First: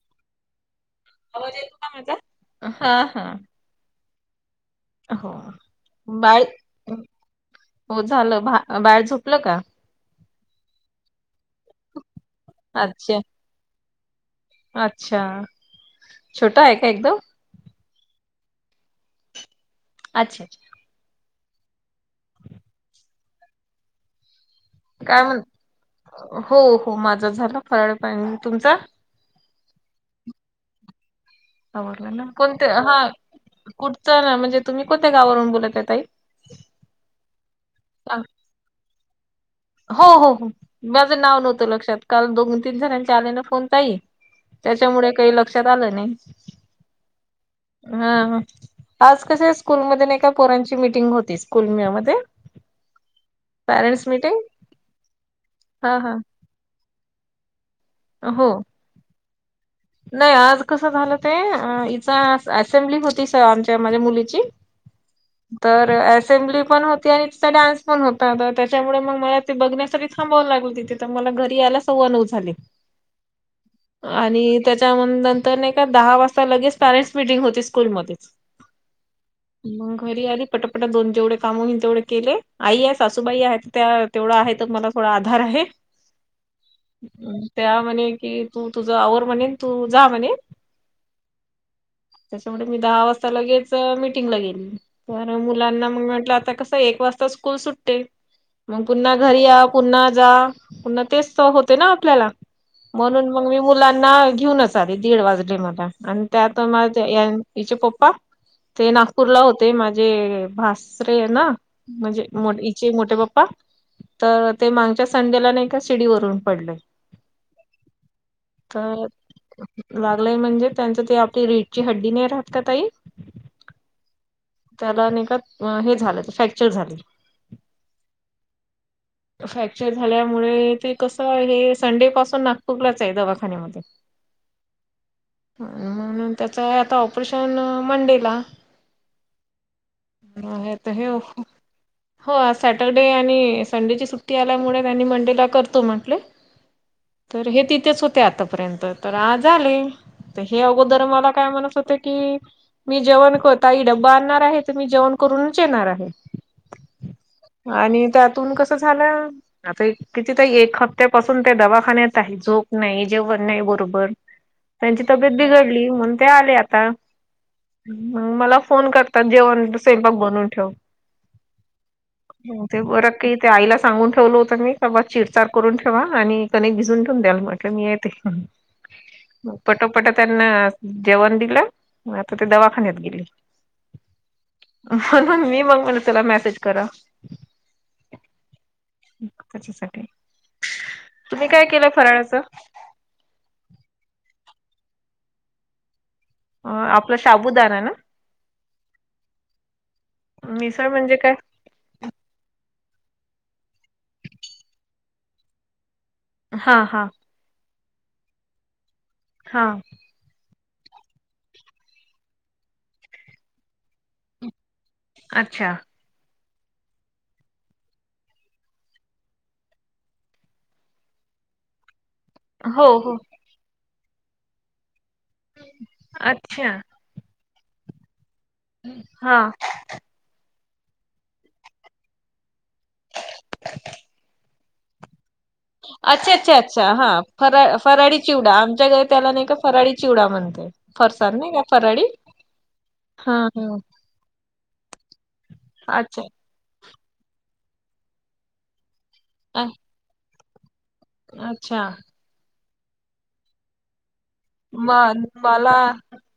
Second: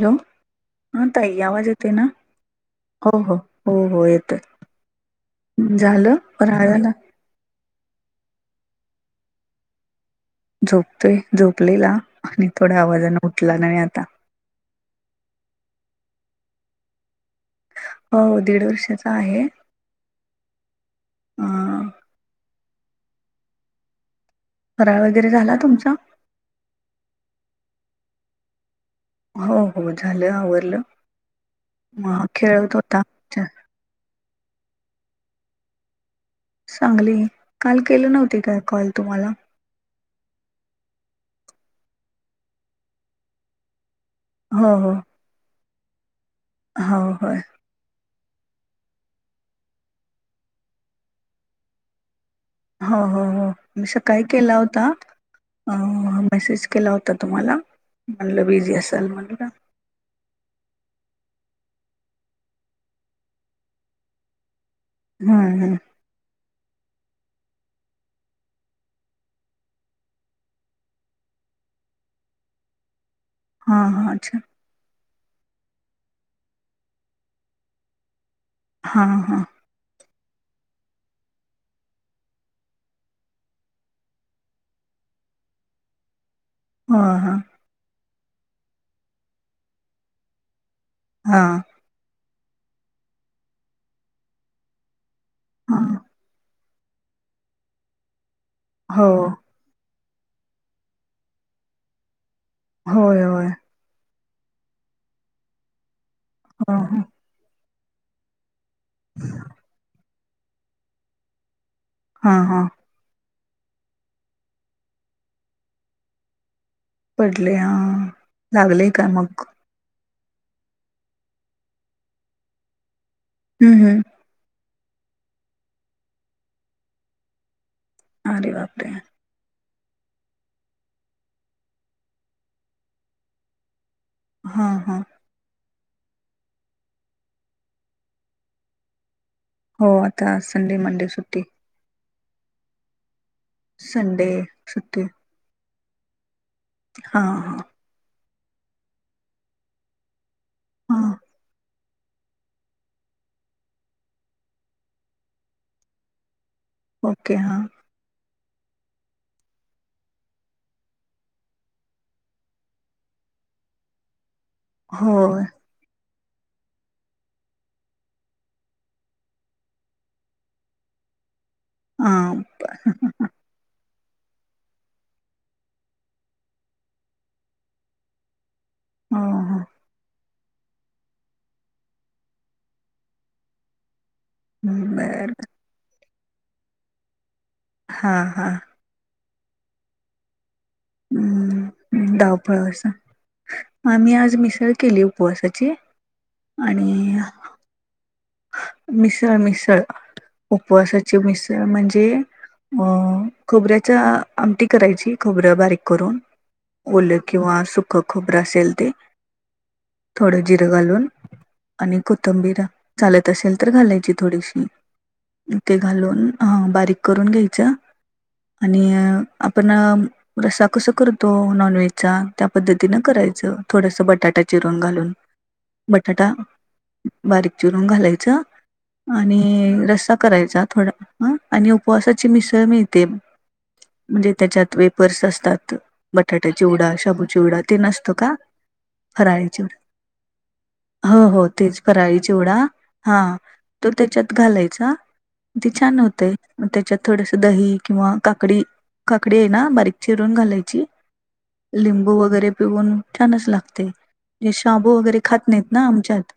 Hello हा ताई आवाज येतो का येतोय ना? माझा? हा हो हा हो. हो हो हो येतोय झालं बाळ फराळाला. हो झालं. बाळ झोपलं का? झोपतोय झोपलेला आणि थोड्या अच्छा आवाजने ऊठला नव्हं का आता. अच्छा छोटा आहे का एकदम? हो दीड वर्षाचा आहे. अच्छा. अं, फराळ काय वगैरे म्हण झाला तुमचा? हो हो माझा झाला फराळ पाणी, तुमचा? हो हो झालं आवरलं. आवरलं म ना, कोणते खेळत हा होता अच्छा, कुठचं ना म्हणजे तुम्ही कोणत्या गावावरून बोलत आहे ताई? सांगली काल केलं सांग. नव्हते काय कॉल तुम्हाला? हो हो हो माझं नाव नव्हतं लक्षात काल दोन तीन जणांचे आले ना फोन ताई. त्याच्यामुळे काही लक्षात आलं नाही. हा होय. हा. आज कसे स्कूलमध्ये नाही का पोरांची मीटिंग होती स्कूल म मध्ये. हो हो हो मी पॅरेंट्स सकाळी मिटिंग केला होता. अ, हा हा. मेसेज केला होता तुम्हाला म्हणलं हो बिझी असाल म्हणलं. नाही आज कसं झालं ते इचा असेंब्ली होती स आमच्या माझ्या मुलीची. हं, हं. तर अ सेंबली पण होती आणि तिचा डान्स पण होता तर त्याच्यामुळे मग मला ते बघण्यासाठी थांबावं लागलं तिथे. तर मला घरी यायला सव्वा नऊ झाले. [unintelligible] हां अच्छा आणि, त्याच्या नंतर नाही का दहा वाजता लगेच पॅरेंट्स मिटिंग होती स्कूलमध्येच. हा हा. मग घरी आली पटापटा दोन जेवढे काम होईल तेेवढे केले आई आहे सासूबाई आहेत त्या तेवढ आहे तर मला थोडा आधार आहे. [unintelligible] हा त्या म्हणे कि तू तुझं आवर म्हणे तू जा म्हणे. हा. त्याच्यामुळे मी दहा वाजता लगेच मीटिंगला गेली. तर हा मुलांना मग म्हटलं आता कसं एक वाजता स्कूल सुटते. मग हो पुन्हा घरी या पुन्हा जा पुन्हा तेच तर होते ना आपल्याला होय म्हणून होय मग मी मुलांना घेऊनच आले दीड वाजले मला आणि त्यात हो हो मला या हिचे पप्पा ते नागपूरला होते माझे भासरे आहे ना, म्हणजे हा मो हा हीचे मोठे पप्पा. तर ते मांगच्या संडेला नाही का शिडी वरून पडले. पडले हा लागले तर का मग? लागलंय म्हणजे त्यांचं ते आपली रीडची हड्डी नाही राहात का ताई, हम् हम. त्याला नाही का हे झालं फॅक्चर झाले. अरे बापरे! फॅक्चर झाल्यामुळे ते कसं आहे संडे पासून नागपूरलाच आहे दवाखान्यामध्ये. हां हां. म्हणून त्याच आहे आता ऑपरेशन मंडेला. हो आता हे संडे तर हे मंडे सुट्टी. हो आज सॅटरडे आणि संडेची संडे सुट्टी आल्यामुळे सुट्टी त्यांनी मंडेला करतो म्हटले. हा तर हा हे तिथेच होते आतापर्यंत, तर आज आले. हे हा अगोदर मला काय म्हणत होते की मी जेवण कर ताई डबा आणणार आहे तर मी जेवण करूनचं येणार आहे. ओके हां. आणि त्यातून कसं झालं आता किती तिथं एक हप्त्यापासून ते दवाखान्यात आहे झोप नाही जेवण नाही बरोबर. [inaudible] त्यांची तब्येत बिघडली, म्हणून ते आले आता, मग मला फोन कर तात जेवण स्वयंपाक बनवून ठेव. आं ते बरं की, ते आईला सांगून ठेवलं होतं मी, की बाबा चिरचार करून ठेवा आणि कणिक भिजून ठेऊून द्याल म्हण टलं मी येते. हो मग हो पट-पट त्यांना जेवण दिलं, मग आता ते दवाखान्यात गेले. बर म्हणून मी मग म्हनलं, त्याला मेसेज करावं. हां हां. त्याच्यासाठी, तुम्ही काय केलं हम्म फराळाचं? धावपळ असं आम्ही आज मिसळ केली उपवासाची अ आपला साबुदाणा ना? मिसळ-मिसळ, मिसळ म्हणजे उपवासाची काय मिसळ. म्हणजे अ खोबऱ्याच आमटी करायची, खोबरं बारीक करून हा हा ओलं किंवा सुकं खोबरं असेल ते हां. थोडं जिरं घालून आणि कोथिंबीर चालत असेल तर घालायची थोडीशी, अच्छा ते घालून हां बारीक करून घ्यायचं आणि आपण रस्सा कसा करतो, नॉन व्हेजचा त्या हो पद्धतीनं हो करायचं, थोडसं बटाटा चिरून घालून. बटाटा अच्छा बारीक चिरून घालायचं हा आणि रस्सा करायचा थोडा, हां आणि उपवासाची मिसळ मिळते, म्हणजे त्याच्यात वेपर्स असतात बटाटा अच्छा-अच्छा-अच्छा, चिवडा, हां शाबू फ चिवडा ते नसतो फराळी का चिवडा, आमच्याकडे त्याला नाही का फराळी चिवडा म्हणतात. हो-हो, तेच फराळी चिवडा हां हा तो त्याच्यात घालायचा, ते हा छान अच्छा होतंय. मग त्याच्यात थोडसं दही किंवा काकडी, काकडी आहे अ ना बारीक चिरून घालायची. अच्छा लिंबू वगैरे पिळुन छानचं लागते. हे म शाबू वगैरे खात नाहीत मला ना आमच्यात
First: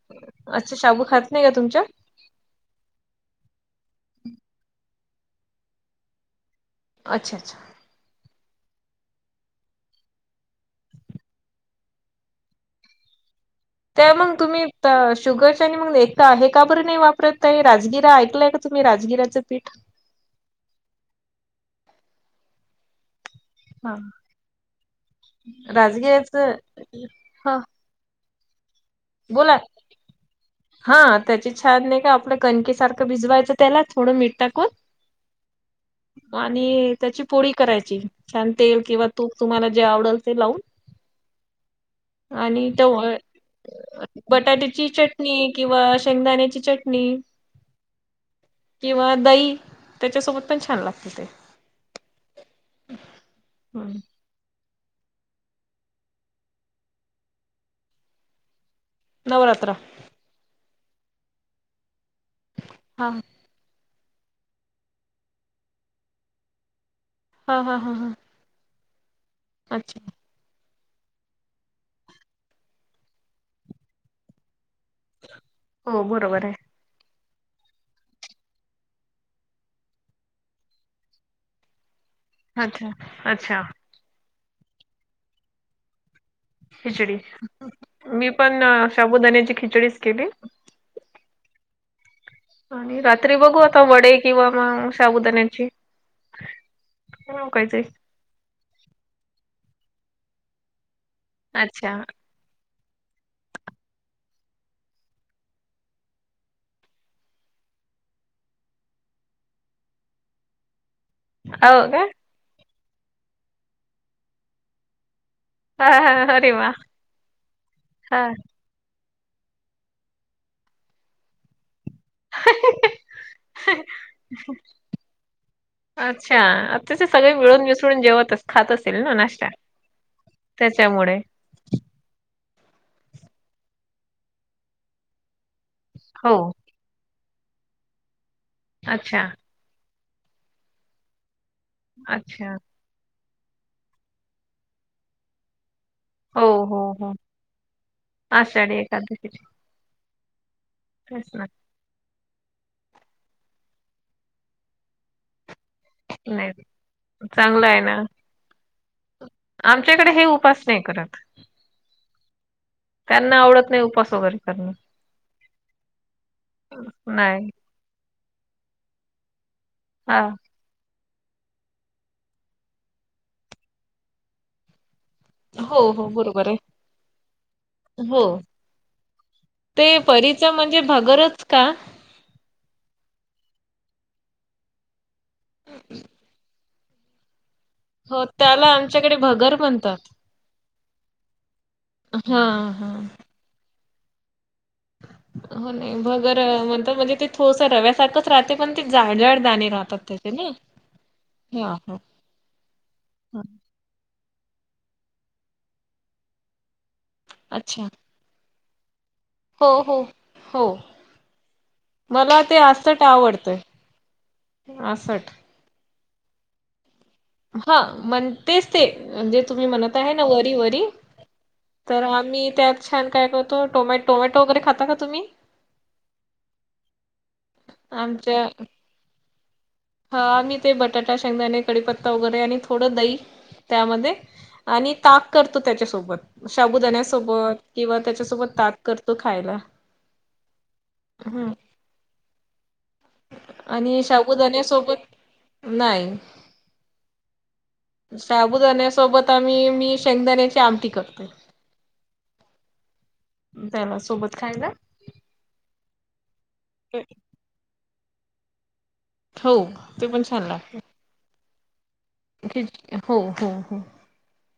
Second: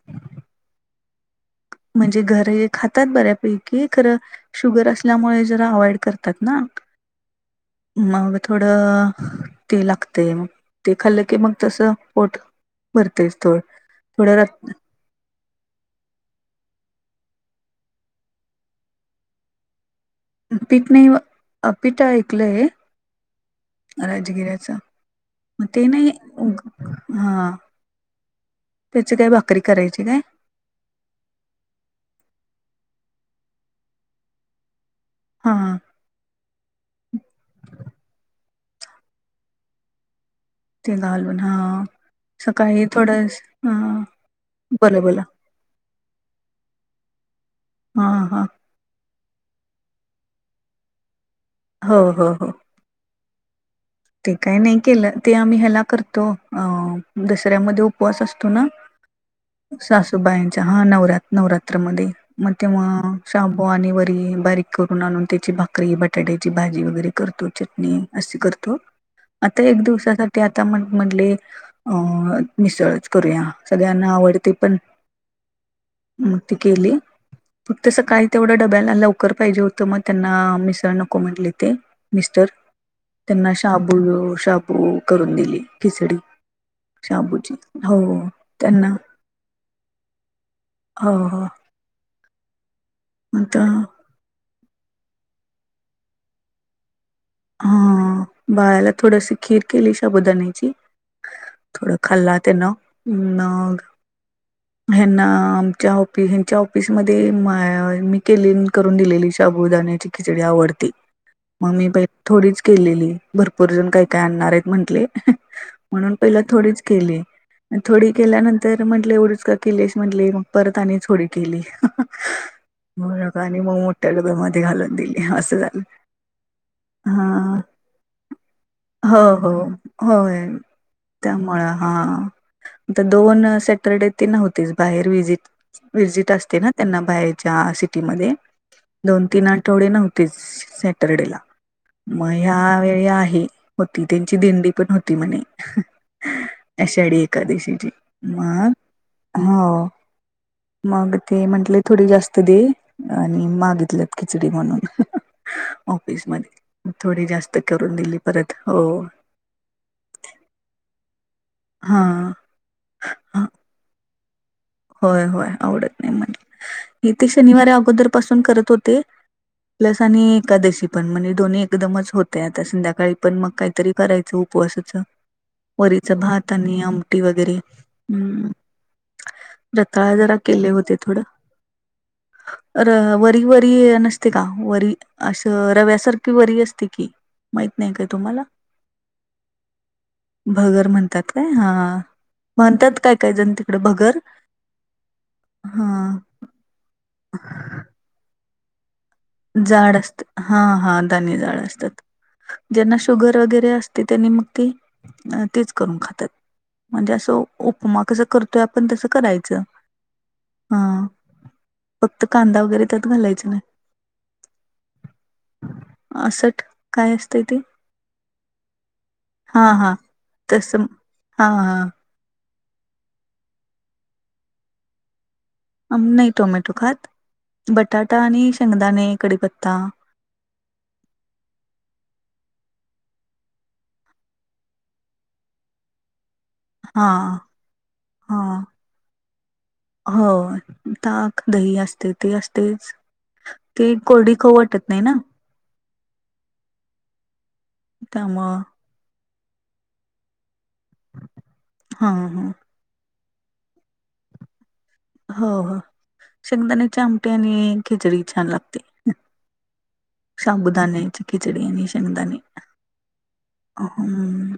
अच्छा! शाबू खात नाही का तुमच्यात? म्हणजे घरी खातात बऱ्यापैकी, खरं शुगर असल्यामुळे जरा अवॉइड करतात ना. अच्छा! अच्छा! मग थोडं ते लागतंय मग, ते खाल्लं की मग तसं पोट भरतयचं थोड, थोड तर शुगरच्या आणि मग एका हे का बरं नाही वापरत राजगिरा ऐकलंय का तुम्ही राजगिराचं पीठ? पीठ नाही ब, अ पीठ ऐकलय. हा राजगिऱ्याचं, मग ते नाही, राजगिऱ्याचं हा. त्याची काय बोला भाकरी करायची काय? हा त्याची छान नाही का आपलं कणकीसारखं भिजवायचं त्याला थोडं मीठ टाकून. हा. आणि त्याची पोळी करायची, छान तेल किंवा तूप तुम्हाला जे आवडेल ते लावून. ते घालून हा, आणि सकाळी तेव्हा थोडास बटाट्याची चटणी किंवा शेंगदाण्याची चटणी हा हा. किंवा दही त्याच्यासोबत पण छान लागतं ते. हो, हो, हो. [inaudible] हम्. ते काही नाही केलं, ते आम्ही ह्याला करतो अ दसऱ्यामध्ये उपवास असतो न. नवरात्र सासूबाईंच्या, हा नवर-नवरात्रामध्ये, मग तेव्हा हा शांबू आणि वरी बारीक करून आणून त्याची भाकरी, बटाट्याची भाजी वगैरे करतो हा हा हा चटणी हा असी करतो आता एक अच्छा दिवसाचा ते आता म म्हटले अ मिसळच करूया सगळ्यांना आवडते पण. हो मग बरोबर ते आहे केले. फक्त सकाळी तेवढं डब्याला लवकर पाहिजे होतं मग त्यांना मिसळ नको म्हणटलीत ते मिस्टर अच्छा त्यांना अच्छा शाबू शाबू करून दिली खिचडी. खिचडी, शाबूची हो मी पण त्यांना शबुदाण्याची खिचडीच केली. हो हो. आणि रात्री बघू आता वडे किंवा मग शाबुदाानची. [inaudible] हो हा कायचंय. बाळाला थोडस खीर केली शबुदानीची अच्छा थोड खाल्ला त्यांन. नग हेना आमच्या ऑफि हेंच्या ऑफिसमध्ये मी केले करून दिलेली शाबूदाण्याची खिचडी आवडती. मग मी हो पहि का थोडीच केलेली भरपूर जण काय-काय आणणार आहेत म्हंटले. हा म्हणून हा पहिला अरे वा थोडीच केली थोडी हा केल्यानंतर म्हणटल एवढच का केलेस म्हटले मग परत आणि थोडी केली. होय का आणि मग मोठ्या डब्यामध्ये घालून दिली असं झालं. अच्छा त्याचे सगळे हा मिळून मिसळून जेवतच खात असेल ना हो नाश्ता हो होय त्याच्यामुळे. त्यामुळं हा त दोन सॅटरडे ते नव्हतीच बाहेर विजिट विजिट हो. असते ना त्यांना बाहेरच्या सिटीमध्ये अच्छा, दोन-तीन आठवडे नव्ह तेच सॅटरडेला मग अच्छा. ह्या वेळी आहे. होती त्यांची दिंडी पण होती म्हणे. हो, हो, हो. आषाढ एकादशीची मग आषाढी एकादशीची हो [inaudible] मग तेच ते ना. म्हंटले थोडी जास्त दे आणि मागितलेत खिचडी म्हणून. ऑफिस नाही, मध्ये म थोडी जास्त चांगलं आहे करून ना. दिली परत हो. आमच्याकडे हे उपास नाही करत. हा. त्यांना हा आवडत नाही उपास वगैरे करणं. होय होय आवडत नाही म्हण, हे ते नाही. शनिवार अगोदर पासून करत होते प्लस आणि हां. एकादशी पण म्हणजे दोन्ही एकदमच होतय, आता संध्याकाळी पण मग काहीतरी करायच उपवासाच हो, हो. वरीच बरोबर भात आहे. आणि आमटी वगैरे, हो. हम्म ते रताळ जरा परीचा केले म्हणजे होते थोडं. भगरच का? र वरी वरी नसते का, वरी असं रव्यासारखी वरी असते की माहित नाही काय? हो तुम्हाला त्याला आमच्याकडे भगर म्हणतात. भगर म्हणतात काय?, हा हां, म्हणत्यात हां. काय काय जण तिकडे भगर. हो हा नाही भगर अ म्हणतात, म्हणजे ते थोडसं रव्यासारखंच राहते पण ते जाड जाड दाणे जाड राहतात असते, त्याचे ना. हा हा दाने जाड हां, हां. असतात, ज्यांना शुगर वगैरे असत ते त्यांनी मग ते तेच करून खातात, म्हणजे असं अच्छा उपमा कस कर तोय आपण तसं कराय हो हो हो फक्त मला ते कांदा वगैरे आसट त्यात घालायचं आवडतय नाही आसट आसट काय असत? हा म्हण तेच ते, म्हणजे तुम्ही हा हा. म्हणत आहे ना वरी वरी तसं हा तर आम्ही त्याच्यात काय करतो, टोमॅटो वगैरे खाता का तुम्ही? आम्ही नाही टोमॅटो खात, बटाटा आमच्या आणि शेंगदाणे कडीपत्ता हा आम्ही ते बटाटा, शेंगदाणे आणि कडीपत्ता वगैरे आणि थोडं दही त्यामध्ये आणि ताक करतो त्याच्यासोबत. हा शाबुदाण्यासोबत किंवा त्याच्यासोबत हा. ताक करतो खायला. हो ताक, हम्म दही हे असतय, ते असतयच ती आणि कोरडी खाऊ वाटत नाही शाबुदाण्यासोबत ना. नाही, त्यामुळं शाबुदान्यासोबत आता मी मी शेंगदाण्याची आमटी करतो. हा हा त्याला सोबत खायला? हो हो, शेंगदाण्याची आमटी आणि खिचडी छान लागते हो ते पण छान लागत शाबुदाण्याची खिचडी आणि शें हो हो हो हम्म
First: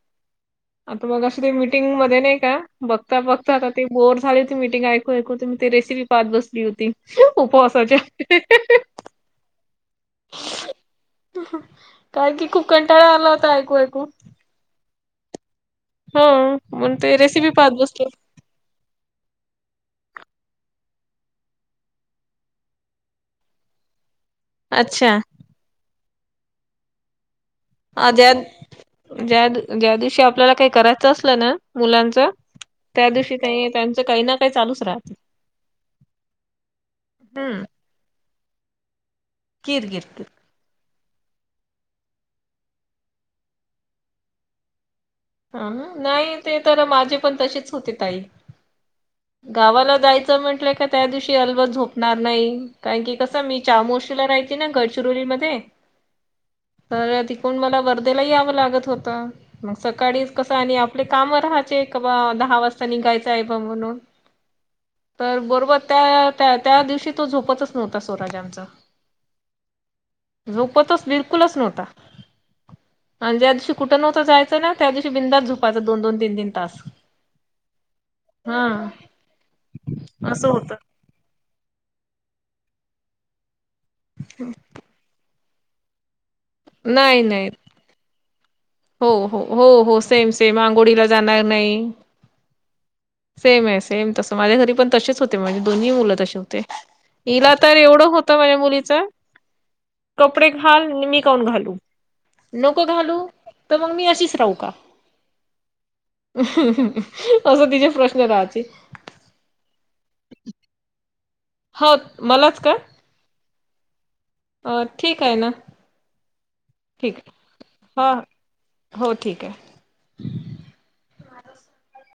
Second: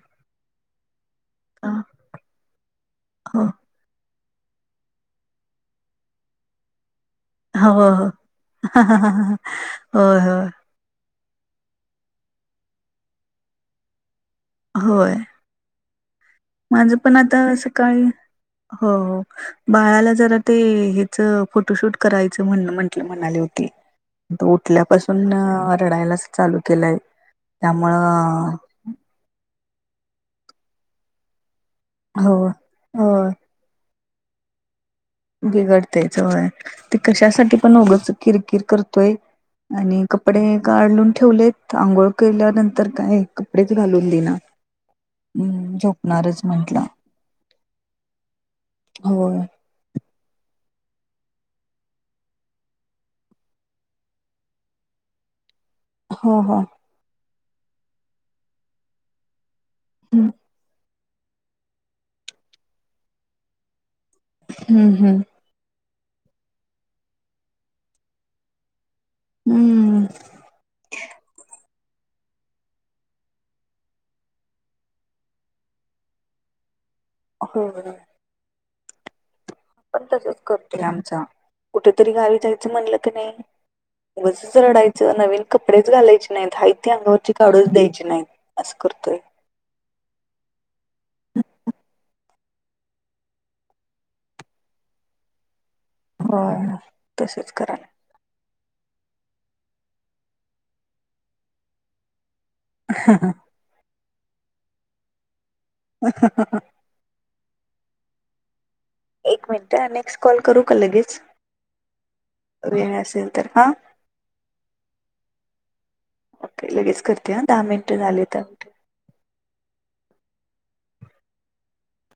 आता बघा श्री हो मीटिंगमध्ये नाही का बघता हो बघता आता ते बोर झाली होती मीटिंग ऐकू ऐकू, त मी ते रेसिपी पाहत बसली होती. हो उपवासाच्या हो होय होय काय की खूप कंटाळा आला होता ऐकू ऐकू. होय हम्म माझं पण आता सकाळी, हो हो बाळाला जरा ते हेच फोटोशूट करायच म्हण म्हंटल म्हणाले होती. तो अच्छा उठल्यापासून अ रडायलाच चालू केलाय त्यामुळ हा ज्यात ज्या ज्या दिवशी आपल्याला काही करायच असलं ना मुलांच, हो त्या होय दिवशी काही त्यांच काही ना काही चालूच राह बिघडतयच, होय ते कशासाठी हम्म पण उगच किरकिर करतोय. किर किर आणि किर कपडे काढून ठेवलेत आंघोळ केल्यानंतर काय कपडेच घालून देईना. अ हम्म हा नाई झोपणारच ते म्हंटलं तर माझे पण तसेच होते ताई. होय गावाला जायचं म्हंटलं का त्या दिवशी अलबद झोपणार नाई कारण की कसं मी चामोशीला राहयचे ना गडचिरोलीमध्ये. हो हा. तर तिकून मला वर्धेला यावं लागत होतं. मग हम्म सकाळीच कसं आणि आपले काम राहायचे क बा दहा वाजता निघायचंय बा म्हणून हम्म हम्म. तर बरोबर त्या त्या त्या दिवशी तो झोपतच नव्हता स्वराज आमचा हम्म झोपतच बिलकुलच नव्हता. आणि ज्या दिवशी कुठ नव्हतं जायचं ना त्या दिवशी बिंदास झोपायचं दोन - दोन, तीन - तीन तास. हो. हा. पण तसच असं होतं करतोय आमचा कुठतरी गावी जायचं म्हणलं की नाई उगाचच रडायचं नवीन कपडेच घालायचे नाइत हायती नाही अंगावरची नाही काढूच द्यायची नाईत. असं हो करतोय. हो हो हो सेम सेम आंघोडीला जाणार नाय. सेमय सेम तस माझ्या घरी पण तसेच होते माझे दोन्ही मुलं तसे होते होय तसच इिला तर एवढं हो त माझ्या मुलीचा कपडे घाल [unintelligible] मी काऊन घालू. नको घालू करायला तर मग मी अशीच राहू का असं तिचे प्रश्न राहायचे. एक मिनट नेक्स्ट कॉल करू का लगेच? हो मलाच का? वेळ असेल तर हा अ ठीक हाय ना. काय लगेच ठीक करते हा दहा मिनटं हा झाले तर हो ठीक आहे.